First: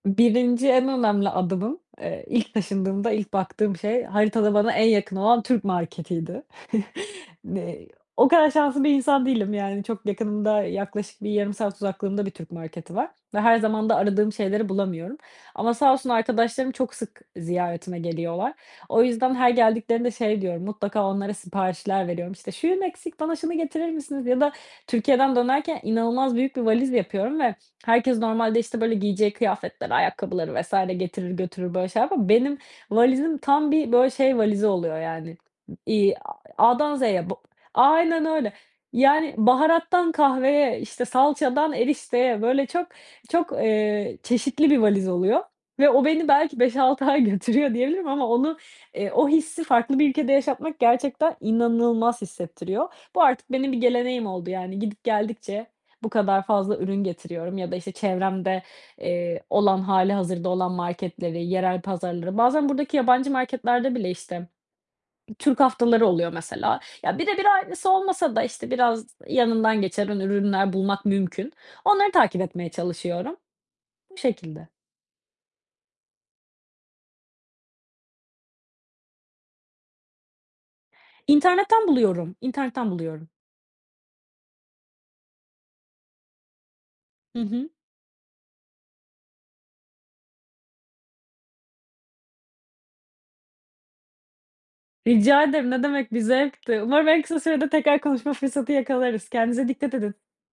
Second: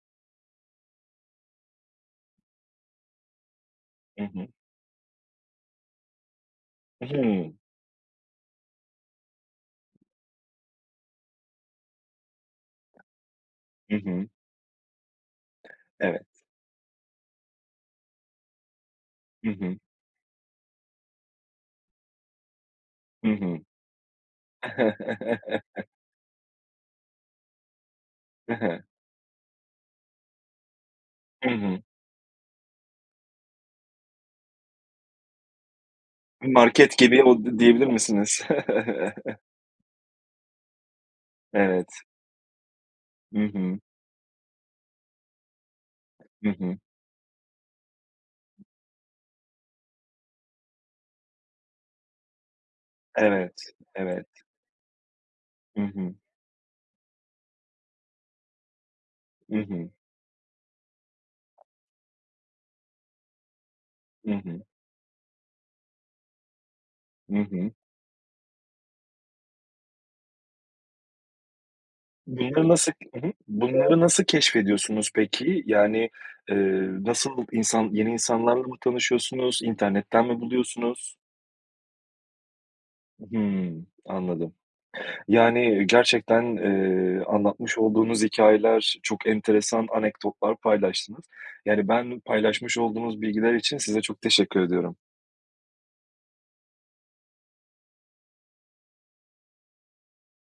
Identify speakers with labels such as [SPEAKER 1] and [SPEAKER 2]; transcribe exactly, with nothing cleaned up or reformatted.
[SPEAKER 1] birinci en önemli adımım, eee, ilk taşındığımda, ilk baktığım şey
[SPEAKER 2] Hı hı.
[SPEAKER 1] haritada bana en yakın olan Türk marketiydi.
[SPEAKER 2] Hımm.
[SPEAKER 1] N eee, o kadar şanslı bir insan değilim yani çok yakınımda yaklaşık bir yarım saat uzaklığımda bir Türk marketi var ve her zaman da
[SPEAKER 2] Hı hı.
[SPEAKER 1] aradığım şeyleri bulamıyorum ama sağ olsun
[SPEAKER 2] Evet.
[SPEAKER 1] arkadaşlarım çok sık ziyaretime geliyorlar. O yüzden,
[SPEAKER 2] Hı
[SPEAKER 1] her
[SPEAKER 2] hı.
[SPEAKER 1] geldiklerinde şey diyorum, mutlaka onlara siparişler veriyorum: "İşte şuyum eksik
[SPEAKER 2] Hı
[SPEAKER 1] bana şunu
[SPEAKER 2] hı.
[SPEAKER 1] getirir misiniz?" ya da Türkiye'den dönerken inanılmaz büyük bir valiz yapıyorum ve herkes
[SPEAKER 2] He
[SPEAKER 1] normalde
[SPEAKER 2] he.
[SPEAKER 1] işte böyle giyeceği kıyafetleri, ayakkabıları vs. getirir
[SPEAKER 2] Hı
[SPEAKER 1] götürür
[SPEAKER 2] hı.
[SPEAKER 1] böyle şeyler yapar. Benim valizim tam bir böyle şey valizi oluyor yani, iii,
[SPEAKER 2] Iıı,
[SPEAKER 1] aaa, A'dan
[SPEAKER 2] market gibi,
[SPEAKER 1] Z'ye bı
[SPEAKER 2] o d diyebilir
[SPEAKER 1] aynen
[SPEAKER 2] misiniz?
[SPEAKER 1] öyle yani baharattan kahveye, işte, salçadan
[SPEAKER 2] Evet.
[SPEAKER 1] erişteye, böyle çok,
[SPEAKER 2] Hı
[SPEAKER 1] çok,
[SPEAKER 2] hı.
[SPEAKER 1] eee, çeşitli bir valiz oluyor ve o beni
[SPEAKER 2] Hı
[SPEAKER 1] belki beş
[SPEAKER 2] hı.
[SPEAKER 1] altı ay götürüyor diyebilirim ama onu, eee, o hissi farklı bir ülkede yaşatmak gerçekten inanılmaz hissettiriyor. Bu artık,
[SPEAKER 2] Evet,
[SPEAKER 1] benim bir
[SPEAKER 2] evet.
[SPEAKER 1] geleneğim oldu yani gidip geldikçe
[SPEAKER 2] Hı
[SPEAKER 1] bu
[SPEAKER 2] hı.
[SPEAKER 1] kadar fazla ürün getiriyorum ya da işte çevremde, eee,
[SPEAKER 2] Hı
[SPEAKER 1] olan
[SPEAKER 2] hı.
[SPEAKER 1] hâlihazırda olan marketleri yerel pazarları, bazen buradaki yabancı marketlerde bile
[SPEAKER 2] Hı
[SPEAKER 1] işte
[SPEAKER 2] hı.
[SPEAKER 1] Türk haftaları oluyor mesela. Ya,
[SPEAKER 2] Hı
[SPEAKER 1] birebir
[SPEAKER 2] hı.
[SPEAKER 1] aynısı olmasa da işte, biraz yanından geçen ün ürünler bulmak mümkün. Onları takip
[SPEAKER 2] Bunları
[SPEAKER 1] etmeye
[SPEAKER 2] nasıl, hı hı,
[SPEAKER 1] çalışıyorum.
[SPEAKER 2] bunları
[SPEAKER 1] Bu
[SPEAKER 2] nasıl
[SPEAKER 1] şekilde.
[SPEAKER 2] keşfediyorsunuz peki? Yani, ııı, nasıl insan, yeni insanlarla mı tanışıyorsunuz, internetten mi buluyorsunuz?
[SPEAKER 1] İnternetten buluyorum, internetten buluyorum.
[SPEAKER 2] Hımm, anladım. Yani, iii, gerçekten, eee,
[SPEAKER 1] Hı hı.
[SPEAKER 2] anlatmış olduğunuz hikâyeler, çok enteresan anekdotlar paylaştınız. Yani ben paylaşmış olduğunuz bilgiler için size çok teşekkür ediyorum.
[SPEAKER 1] Rica ederim, ne demek bir zevkti. Umarım en kısa sürede tekrar konuşma fırsatı yakalarız. Kendinize dikkat edin.